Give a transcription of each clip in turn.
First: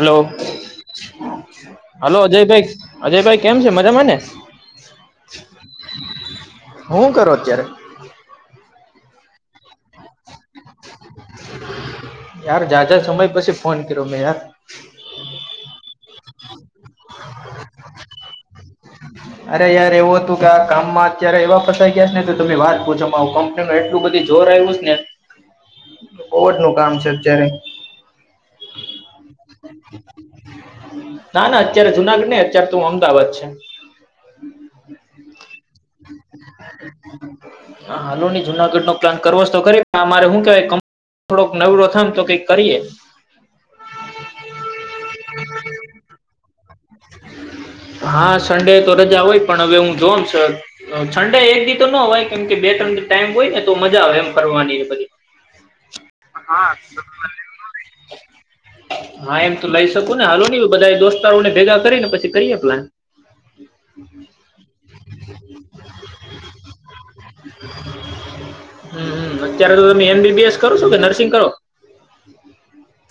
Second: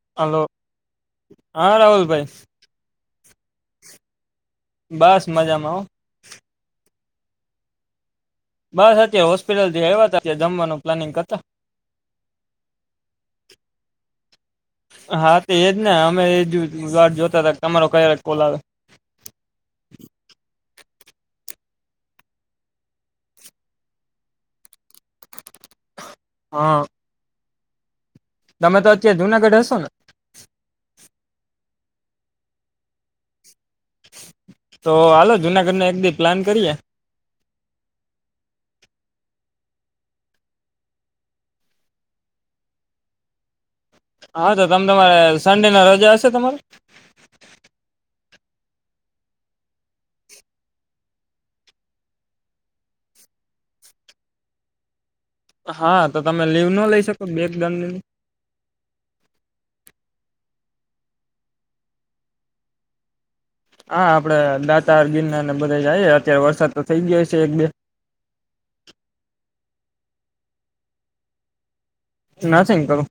Hello, હા hello રાહુલભાઈ અજયભાઈ, અજયભાઈ કેમ છે. મજામાંને? બસ, મજામાં હો. હું કરો અત્યારે? બસ, અત્યાર હોસ્પિટલથી આયવા તા, કે જમવાનું પ્લાનિંગ કરતા. યાર, જાજા સમય પછી ફોન કર્યો મેં યાર. હા તે એજ ને [unintelligible] વાટ જોતા તા, તમારો ક્યારે કોલ આવે. અરે યાર એવું હતું કે, આ કામમાં અત્યારે એવા ફસાઈ ગયા છ ન તે તમે વાત પૂછોમાં અવ કંપનીનુ એટલું બધી જોર આયવું છ ને. બઉ જ નું હા કામ છે અત્યારે. તમે તો અત્યાર જુનાગઢ હશો ને. ના ના અત્યારે જુનાગઢ ને અત્યારે તો અમદાવાદ છે. તો હાલો જુનાગઢ નો એક દી પ્લાન કરીએ હન, હાલો ની જુનાગઢનો પ્લાન કરવોશ તો કરીએ. પણ આ મારે હું કેવાય કંપનીમ થોડોક નવરો થાવન તો કઈક કરીએ. [inaudible] હા, તો તમ તમારે સન્ડેના રજા હશે તમારે? [inaudible] હા સંડે તો રજા હોય પણ હવે હું જોન સંડે એક દી તો નો અવાય કેમ કે એ તમને ટાઈમ હોય ને તો મજા આવે એમ ફરવાની બધી હા તો તમે લીવ હા ન લઈ શકો બે દંડની [inaudible] હા એમ તો લઈશ. થતુને હાલો ને બધા દોસ્તારો ને ભેગા કરી ને પછી કરીએ પ્લાન [inaudible] હા આપડે દાતાર ગિરનાર ને બધા જઈએ અત્યારે વરસાદ તો થઈ ગયો છે એક બે હમ્મ અત્યારે તો તમે એમ બી બી એસ કરો છો કે નર્સિંગ કરો નથીંગ કરું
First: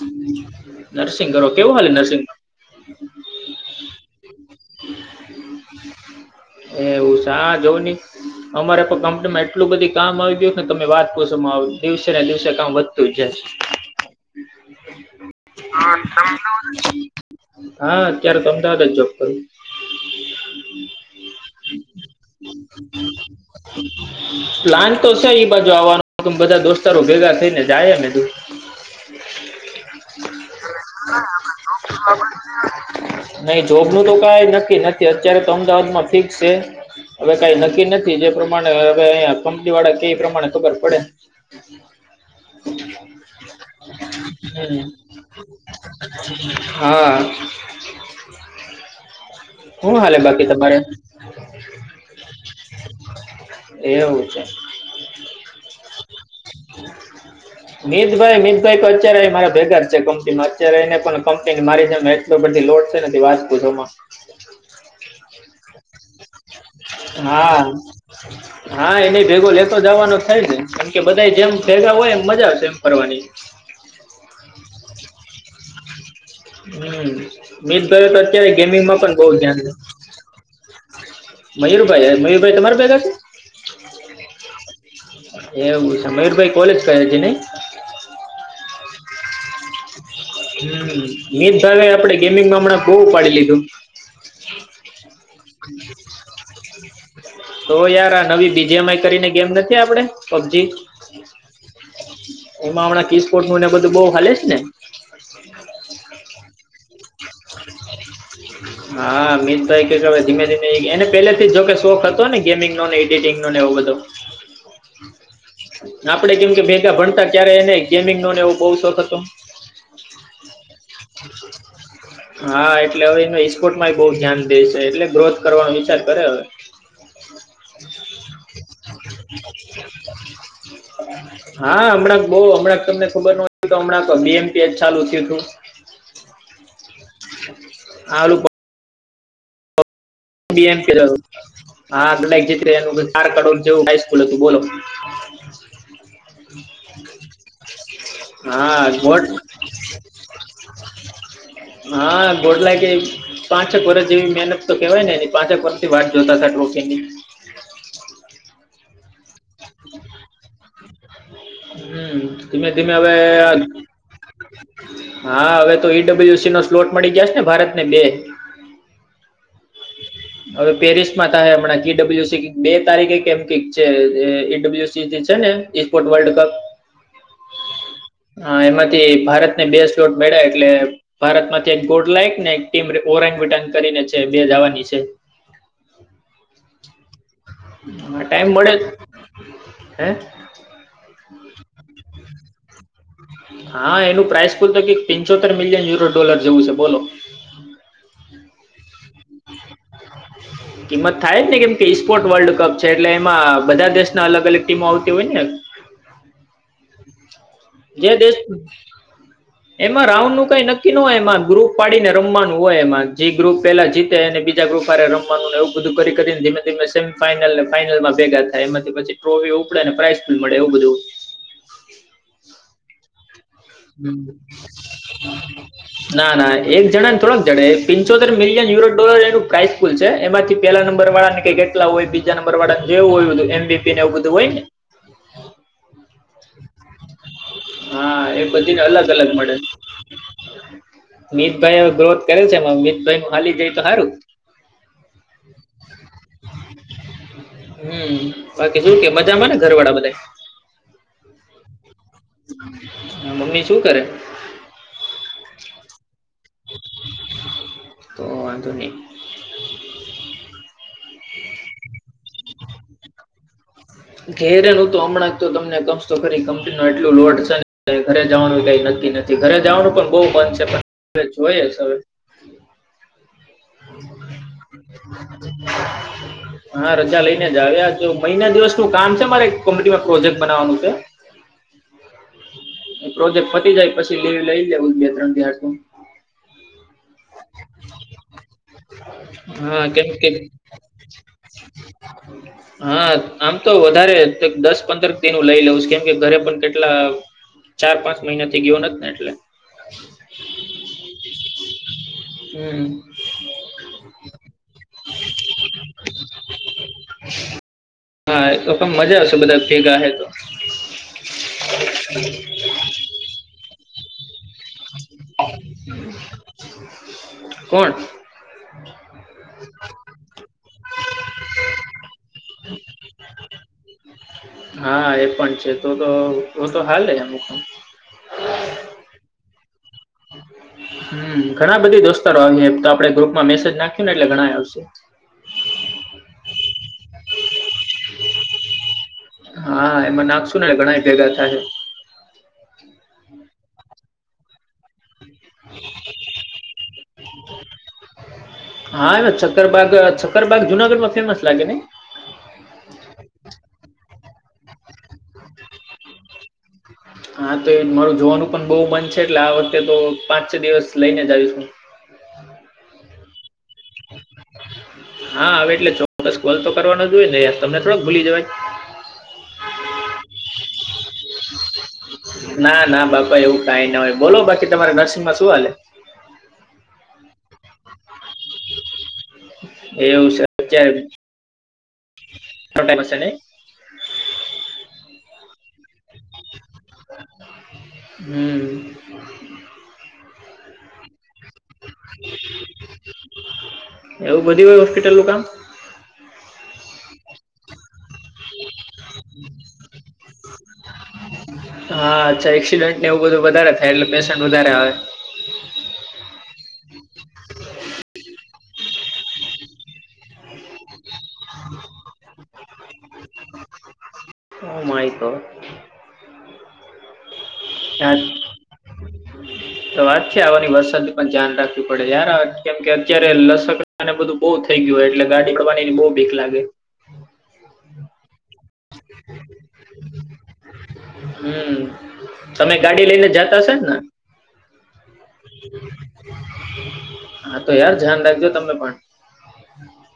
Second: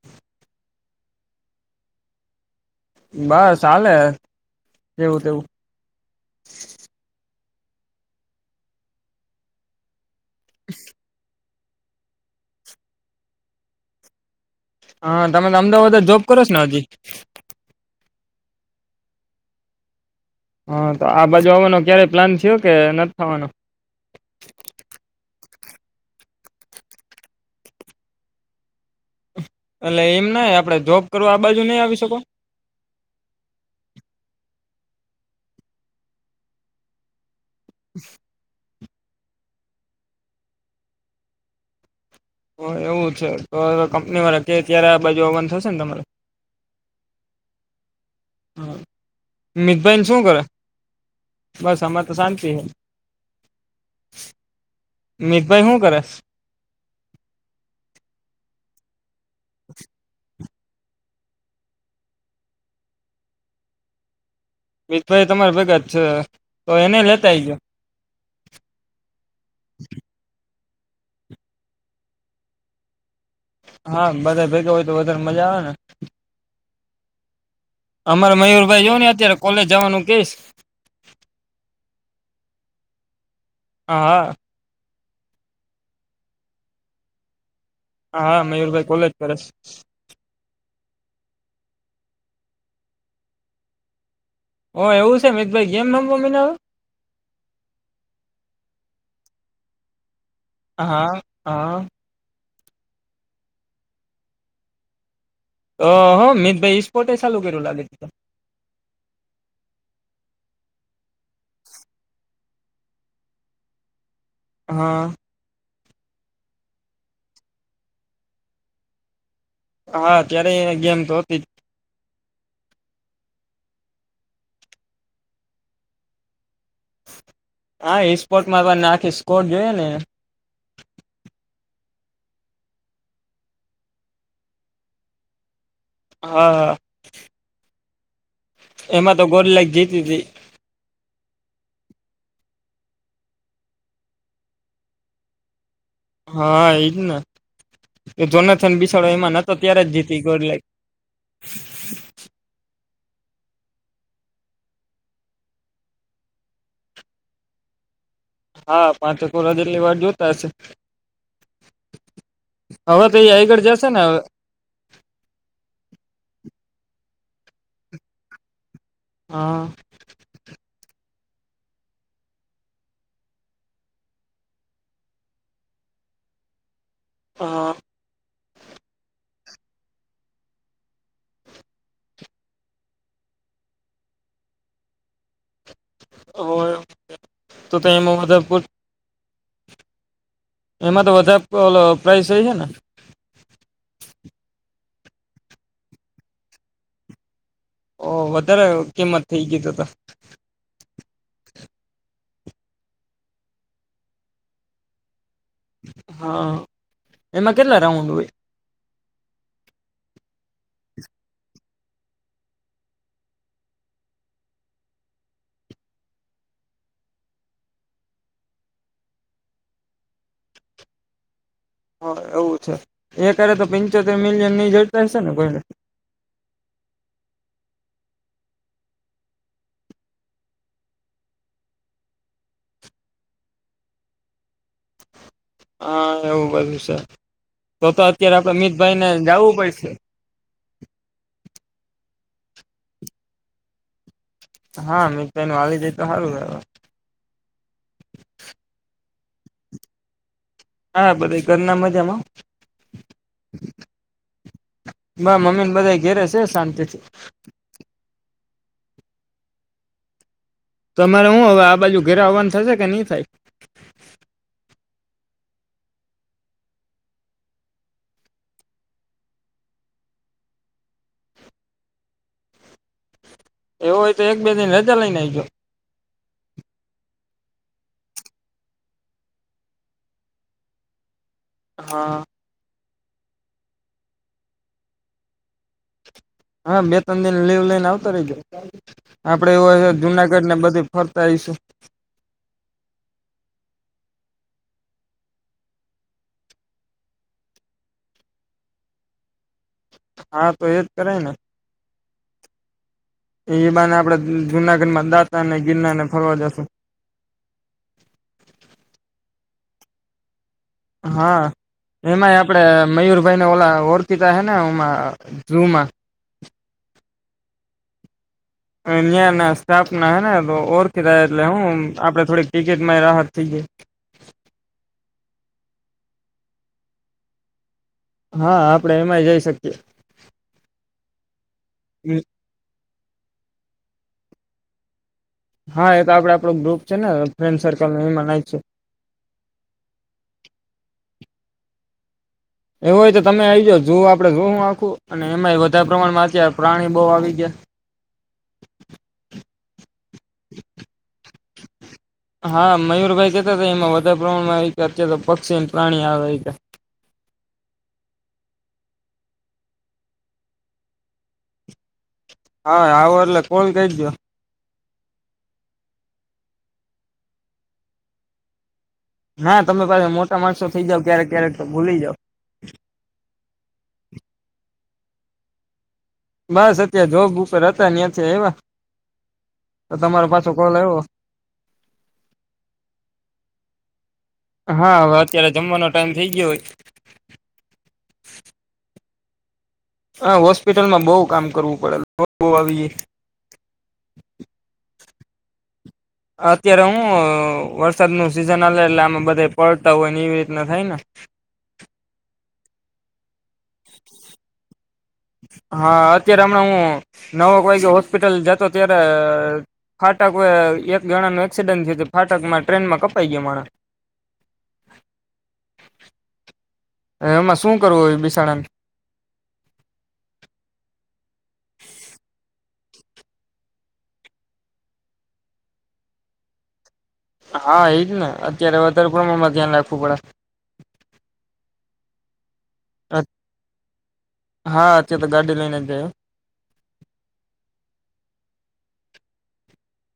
નરસિંગ કરો કેવું હાલે નરસિંગ? બસ ચાલે જેવુ તેવું. એવું હા જોવું ની અમારે પણ કંપનીમાં એટલું બધી કામ આવી ગયું કેને તમે વાત કોશોમાં આવ દિવસે ને દિવસે કામ વધતું જાય છે. હા તમે તો અમદાવાદ જ જોબ કરો છો ને હજી હા અત્યારે તો અમદાવાદ જ જોબ કરું હા તો આ બાજુ આવાનો ક્યારેય પ્લાન થયો કે નથ થવાનો એબાજુ આવવાનું અમે બધા દોસ્તારો ભેગા થઈ ને જાયએ ને એટલે એમ નાય આપડે જોબ કરવા આ બાજુ નઈ આવી શકો? નહી જોબનું તો કઈ નક્કી નથી અત્યારે તો અમદાવાદમાં ફિક્સ છે. હવે કઈ નક્કી નથી જે પ્રમાણે હવે અહીયા કંપની વાળા કેય એ પ્રમાણે ખબર પડે એવું છે તો કંપની વાળા કે હમ ત્યારે આ બાજુ આવવાનું થશે ને તમારે હા [inaudible] હું મિતભાઈને હાલે શું કરે બાકી તમારે બસ આમારે તો શાંતિ એવું છે મિતભાઈ હું કરે? મિતભાઈ મિ કઈક અત્યારે મારા ભેગા જ છે, કંપનીમાં અત્યારે એને પણ કંપનીની મારી જેમે એટલો બધી લોડ છે ને વાત પૂછમાં મિતભાઈ તમારા ભેગા જ છે, તો એને લેતા આઈ ગયો હા હા એને ભેગો લેતો જવાનો થાય ને કારણ કે બધા જેમ ભેગા હોય એમ મજા આવશે એમ ફરવાની હા બધા ભેગા હોય તો વધારે મજા આવેને હમ મિતભાઈ તો અત્યારે મયુરભાઈ જોવ ગેમિંગમાં ને પણ બોવ અત્યારે ધ્યાન કોલેજ જવાનું કેશ મયુરભાઈ, મયુરભાઈ તમારે ભેગા છે. હા હ એવું છે મયુરભાઈ કોલેજ પજી નહી હ હા મયુરભાઈ કોલેજ કરે છે હમ મિત ભાગે આપડે ગેમિંગમાં હમણાં બહુ ઉપાડી લીધું ઓ એવું છે મમિતભાઈ કેમ નામ મમીન તો યાર આ નવી બીજી એમ આઈ કરીને ગેમ નથી આપડે પબજી હા, હા એમાં હમણાં કિસપોટનું ને બધું બહ હાલે છે ને તો હો મિતભાઈ ઈ સ્પોર્ટ ચાલુ કર્યું લાગે છે હા મીત ભાઈ કે કે હવે ધીમે ધીમે એને પહેલેથી જ જોકે શોખ હતો ને ગેમીનો ને એડિટંગ નો ને એવો બધો હા આપડે કેમ કે ભેગા ભણતા ત્યારે એને ગેમિંગનો એવો સોખ હતો હા ત્યારે એ ગેમ તો હતી જ હા એટલે હવે એનો ઇસ્પોર્ટમાં બોવ ધ્યાન દે છે, એટલે ગ્રોથ કરવાનો વિચાર કરે હવે હા ઈસ્પોર્ટમા પણ નાખીશ સ્કોડ જોઈએ ને હા હમણાં બોવ હમણાં તમને ખબર ન હોય તો હમણાં બીએમપીએ ચાલુ થયું તું હા હા હાલુ એમાં તો ગોડ લાઈક જીતી હતી [unintelligible] હાક જીત એનું હાર કાઢ જેવું હાઈસ્કૂલ હતું બોલો [inaudible] એ જોનાથન હા બિસાડો મોટ એમાં નતો ત્યારે જ જીતી ગોર લ પાંઠક વર્ષ જેવી મહેનત તો કેવાય ને એ પાંચેક વર્ન થી વાટ જોતા હતા ટ્રોફીની હા પાંચોકોોડા જેટલી વાર જોતા હશે હમ ધીમે ધીમે હવે તો એ આગળ જશે ને હવે હા હવે તો ઈડબલ્યુ નો સ્લોટ મળી જશે ને ભારતને બે હા [inaudible] હવે પેરિસ માં થાય હમણાં કી ડબલ્યુસી બે તારીખે કેમ કક છે ઈડબલ્યુસી થી છે ને વપ હા હા એમાંથી ભારત બે સ્લોટ મેળ્યા એટલે ભારત માંથી એક ગોડ લાયક ને એક ટીમ ઓરેંગ વિટન કરીને છે બે જવાની નહીં છે અર ટાઈમ બડે હે એમાં તો વધારે ઓ પ્રાઇસ એ છે ને હા એનું પ્રાઇસ બલ તો કે પિંચોતેર મિલિયન યુરો ડોલર જેવું છે બોલો ઓ વધારે કિંમત થઇ ગીધ ત કિંમત થાય જ ને કેમ કે ઇપોર્ટ વર્લ્ડ કપ છે એટલે એમાં બધા દેશના અલગ અલગ ટીમો આવતી હોય ને હા એમાં કેટલા રાઉન્ડ હોય હમ એમાં રાઉન્ડ નું કઈ નક્કી ન હોય એમાં ગ્રુપ પાડીને રમવાનું હોય એમાં જે ગ્રુપ પેલા જીતે એ અને બીજા રૂફરે રમવાનું એવું બધું કરીને ધીમે ધીમે સેમફાાઈનલ અને ફાઈનલમાં ભેગા થાય એમાંથી પછી ટ્રોફી ઉપ ને પ્રાાઈસ પણ મળે એવું બધું અચ્છા એક કોઈને ના ના એક જણા ને થોડાક જણે પંચોતેર મિલિયનયુરોોર એનું પ્રાઇસકુલ છે એમાંથી પેલા નંબર વાળાને કઈ કેટલા હોય બીજા નંબર વાળા એવું હોયુંચુ એમબીપીને એવું બધું હોય ને હા એવું બધું છે તો તો હા અત્યારે એ આપડે મ બધીને અલગ અલગ મળે મિતભાઈ ગ્રોથ કરેલ છે મિતભાઈું હાલી જાય તો સારું હા મિતભાઈ નું આવી જાય તો સારું હ હમ બાકી શું કે મા જ ને ઘરવાળા બધા હા બધ ઘર ના મજામાં મમ્મી શું કરે મમ્મી ને બધા ઘેરે છે શાંતિથી તોની તમારે હું હવે આ બાજુ ઘેરે આવવાનું થશે કે નહી થાય હ ઘેરે ન તો હમણાં તો તમને ક ખરી કંપની ન એટલું લોડ છે ઘરે જવાનું કઈ નક્કી નથી ઘરે જવાનું પણ બહુ બંધ છે પણ હ જોઈએ હવે એવું હોય તો એક બે દિન રજા લઈને આઈજો હા રજા લઈને જ આવેજ મહિના દિવસ નું કામ છે મારે કંપનીમાં એક પ્રોજેક્ટ બનાવાનું છે હા પ્રોજેક્ટ ફતી જાય પછી દેવી લઈ લેવું બે ત્રણ દિહ હા બે ત્રણ દિ લીવ લઈને આવ આપડે એવું હા કેમ કે જુનાગઢ ને બધી ફરતા આવીઈશું હા આમ તો વધારે દસ પંદર દિનું લઈ લઉં કેમ કે ઘરે પણ કેટલા ચાર પાંચ મહિના થી ગયો નથી ને એટલે હા તો એજ કરાય ને હમ એ બાને આપણેે જુનાગઢમાં દાતા અને ગિરનાર ને ફરવા જશું હા તો ક મજા આવશે બધા ીકા તો હા એમાંય આપડે મયુરભાઈને ઓલા ઓરતીતાે ના હમાં જુમાં કોણ અહિયાં ના સ્થાપના હેને તો ઓર કધ એટલે હું આપડે થોડીક ટિકિટમાં રાહત થઈ ગઈ હા એ પણ છે તો તો તો હાલ હ અમુક હા આપડે એમાંય જઈ શકીએ હમ ઘણા બધી દોસ્તો આવી તો આપડણે ગ્રુપમાં મેસેજ નાખ્યું ને એટલે ઘણા આવશે હા એ આપડે આપડો ગ્રુપ છે ને ફ્રેન્ડ સર્કલ એ મનાય છે હા એમાં નાખશુ ને ઘણા ભેગા ત છે એવું હોય તો તમે આજ જોવ આપડે જો હું આખું અને એમાં વધારે પ્રમાણમાં અત્યારે પ્રાણી ગો આવી આવી ગયા હા એ છતરબાગ છક્કરબાગ જુનાગઢ માં ફેમસ લાગે ને પ્રણમાં તો પક્ષીને પ્રાણી આવે હા તો એ મારું જોવાનું પણ બહુ મન છે એટલે આ વખતે તો પાંચ છ દિવસ લઈને જ આવીશું હ હા આવો એટલે કોણ કઈજો હા હવે એટલે ચોક્કસ કોલ તો કરવાનો જો હોય ને તમને થોડોક ભૂલી જવાય ના તમે પાસે મોટા માણસો થઇ જાવ ક્યારેક ક્યારેક તો ભૂલી જાવ ના ના બાપા એવું કઈ ના હોય બોલો બાકી તમારે નરસિંગ માં શું હાલે બસ અત્યારે જોબ ઉપર હતા એ તો તમારો પાછો કોલ આવો છ ટશેને હા હવે અત્યારે જમવાનો ટાઈમ થઈ ગયો હોય હ હા હોસ્પિટલમાં બહ કામ કરવું પડે આવી ગ એવું બધું હોય હોસ્પિટલ નું કામ અત્યારે હું વરસાદ નું સિઝન આવે એટલે આમાં બધા પલતા હોય ને એવી રીતના થાય ને હા અચ્છા એક્સિડેન્ટ ને એવું બધું વધારે થાય એટલે પેશન્ટ વધારે આવે હા અત્યારે હમણાં હું નવો કોઈ હોસ્પિટલ જતો ત્યારે ફાટક એક જણાનું એક્સિડન્ટ થયું ફાટકમાં ટ્રેનમાં કપાઈ ગયા માણા. Oh my god. એમાં શું આ કરવું બિસાણાને તો વાત છે આવાની વરસાદ ની પણ ધ્યાન રાખવી પડે યાર કેમ કે અત્યારે લસકને બધું બહુ થઈ ગયું હો એટલે ગાડી હાકલવાની બહુ ભીખ લાગે. હા એજ ને અત્યારે વધારે પ્રમાણમાં ધ્યાન રાખવું પડે હમ તમે ગાડી લઈને જતાશેને હા અત્યારે તો ગાડી લઈને જ જાય હા તો યાર ધ્યાન રાખજો તમે પણ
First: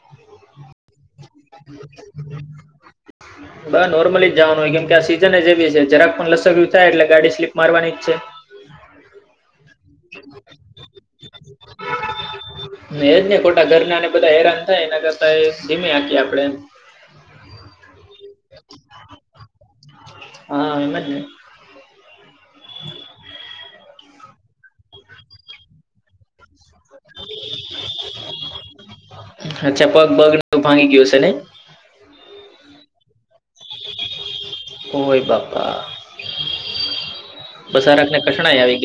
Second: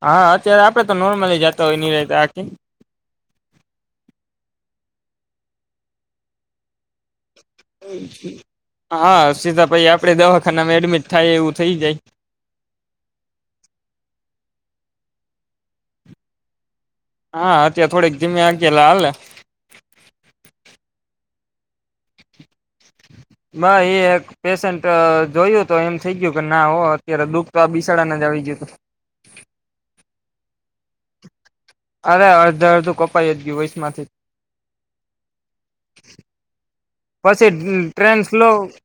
હા અત્યારે આપડે તો નોર્મલી જતા હોયની ર આખી બ નોર્મલી જવાનું હોય કેમ કે આ સિઝન જ એવી છે જરાક પણ લસક થાય એટલે ગાડી સ્લીપ મારવાની જ છે હા સીતાભાઈ આપડે દવાખાનામાં એડમિટ થાય એવું થઇ જાય એજ ને ખોટા ઘરનાને બધા હેરાન થાય એ કરતા એ ધીમે આખીએ આપણે હા અત્યા થોડીક ધીમે આ ગયાલાાલ હ હમ બ એ એક પેેશન્ટ જોયું તો એમ થઇ ગયું કે ના હો અત્યારે દુઃખ તો આ બિસાડાને જ આવી જતો વાંગી ગ્યો છેને અરે અડધ અડધું કપાઈ જ ગયું વૈશ માંથી ઓય બાપા પછી બસારક ટ્રેન ને સ્લો કઠણાઈ આવી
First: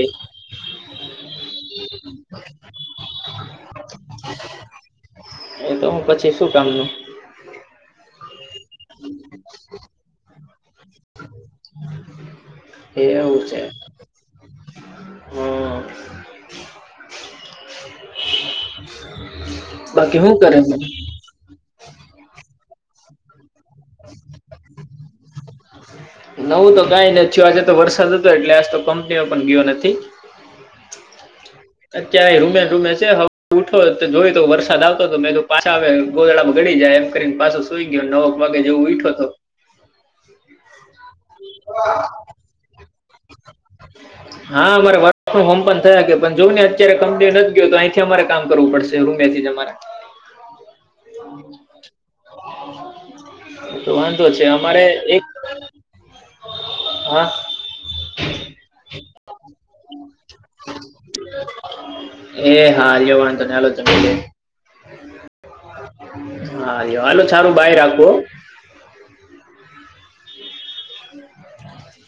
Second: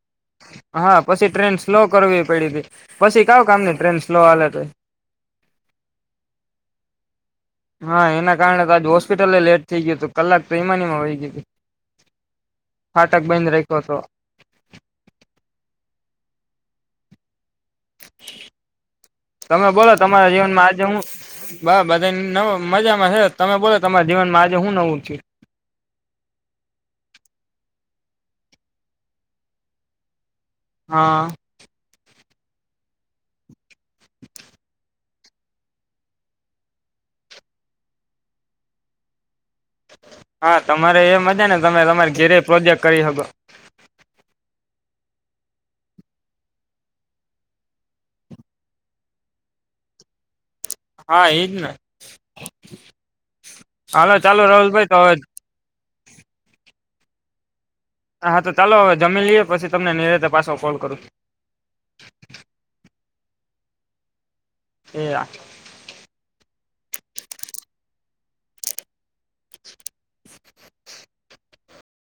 હા પછી ટ્રેન સ્લો લો કરવી પડી હતી પછી કાવ કામ નહી ટ્રેન નો હાલે તો એ તો હું પછી શું કામનું. હા એના કારણે તો આજ હોસ્પિટલ લેટ થઈ ગયું હતું કલાક તો ઈમા વહી ગઈ ફાટક એવું બંધ છે રાખ્યો હતો. હમ તમે બોલો બાકી તમારા શું કરે જીવનમાં આજે હું બધા ન મજામાં હે. તમે બોલો તમાર જીવનમાં આજે હું નવું થયું? નવું તો કાઈ નહી થયું આજે તો વરસાદ હતો એટલે આજ તો કંપનીઓ પણ ગયો નથી. હા. ક્યાંય રૂમે રૂમે છે હ ઉઠો તો જોય તો વરસાદ આવતો તો મે તો પાછા આવે ગોદળામાં ગડી જાય કરીને પાછો સુંઈ ગયો નવક વાગે જેવો ઉટયો હતો. હા તમારે એમ મજા ને તમે તમારી ઘેરે પ્રોજેક્ટ કરી શકો. હા મારે વર્ક ફોર્મ હોમ પણ થયા પણ જો ને અત્યારે કંપની નથી ગયો તો અહીંથી અમારે કામ કરવું પડશે રૂમેથી જ અમારે. હા એજ ને. તો હાલો વાંધો છે ચાલો અમારે રાહુલભાઈ તો હવે એક [unintelligible] હા તો ચાલો હવે જમી લઈએ પછી તમને નિરાતે પાછો કોલ કરું. એ હા લો વાધો નહી એયા હા આલું સારું બાઈ રાખવું હ [inaudible]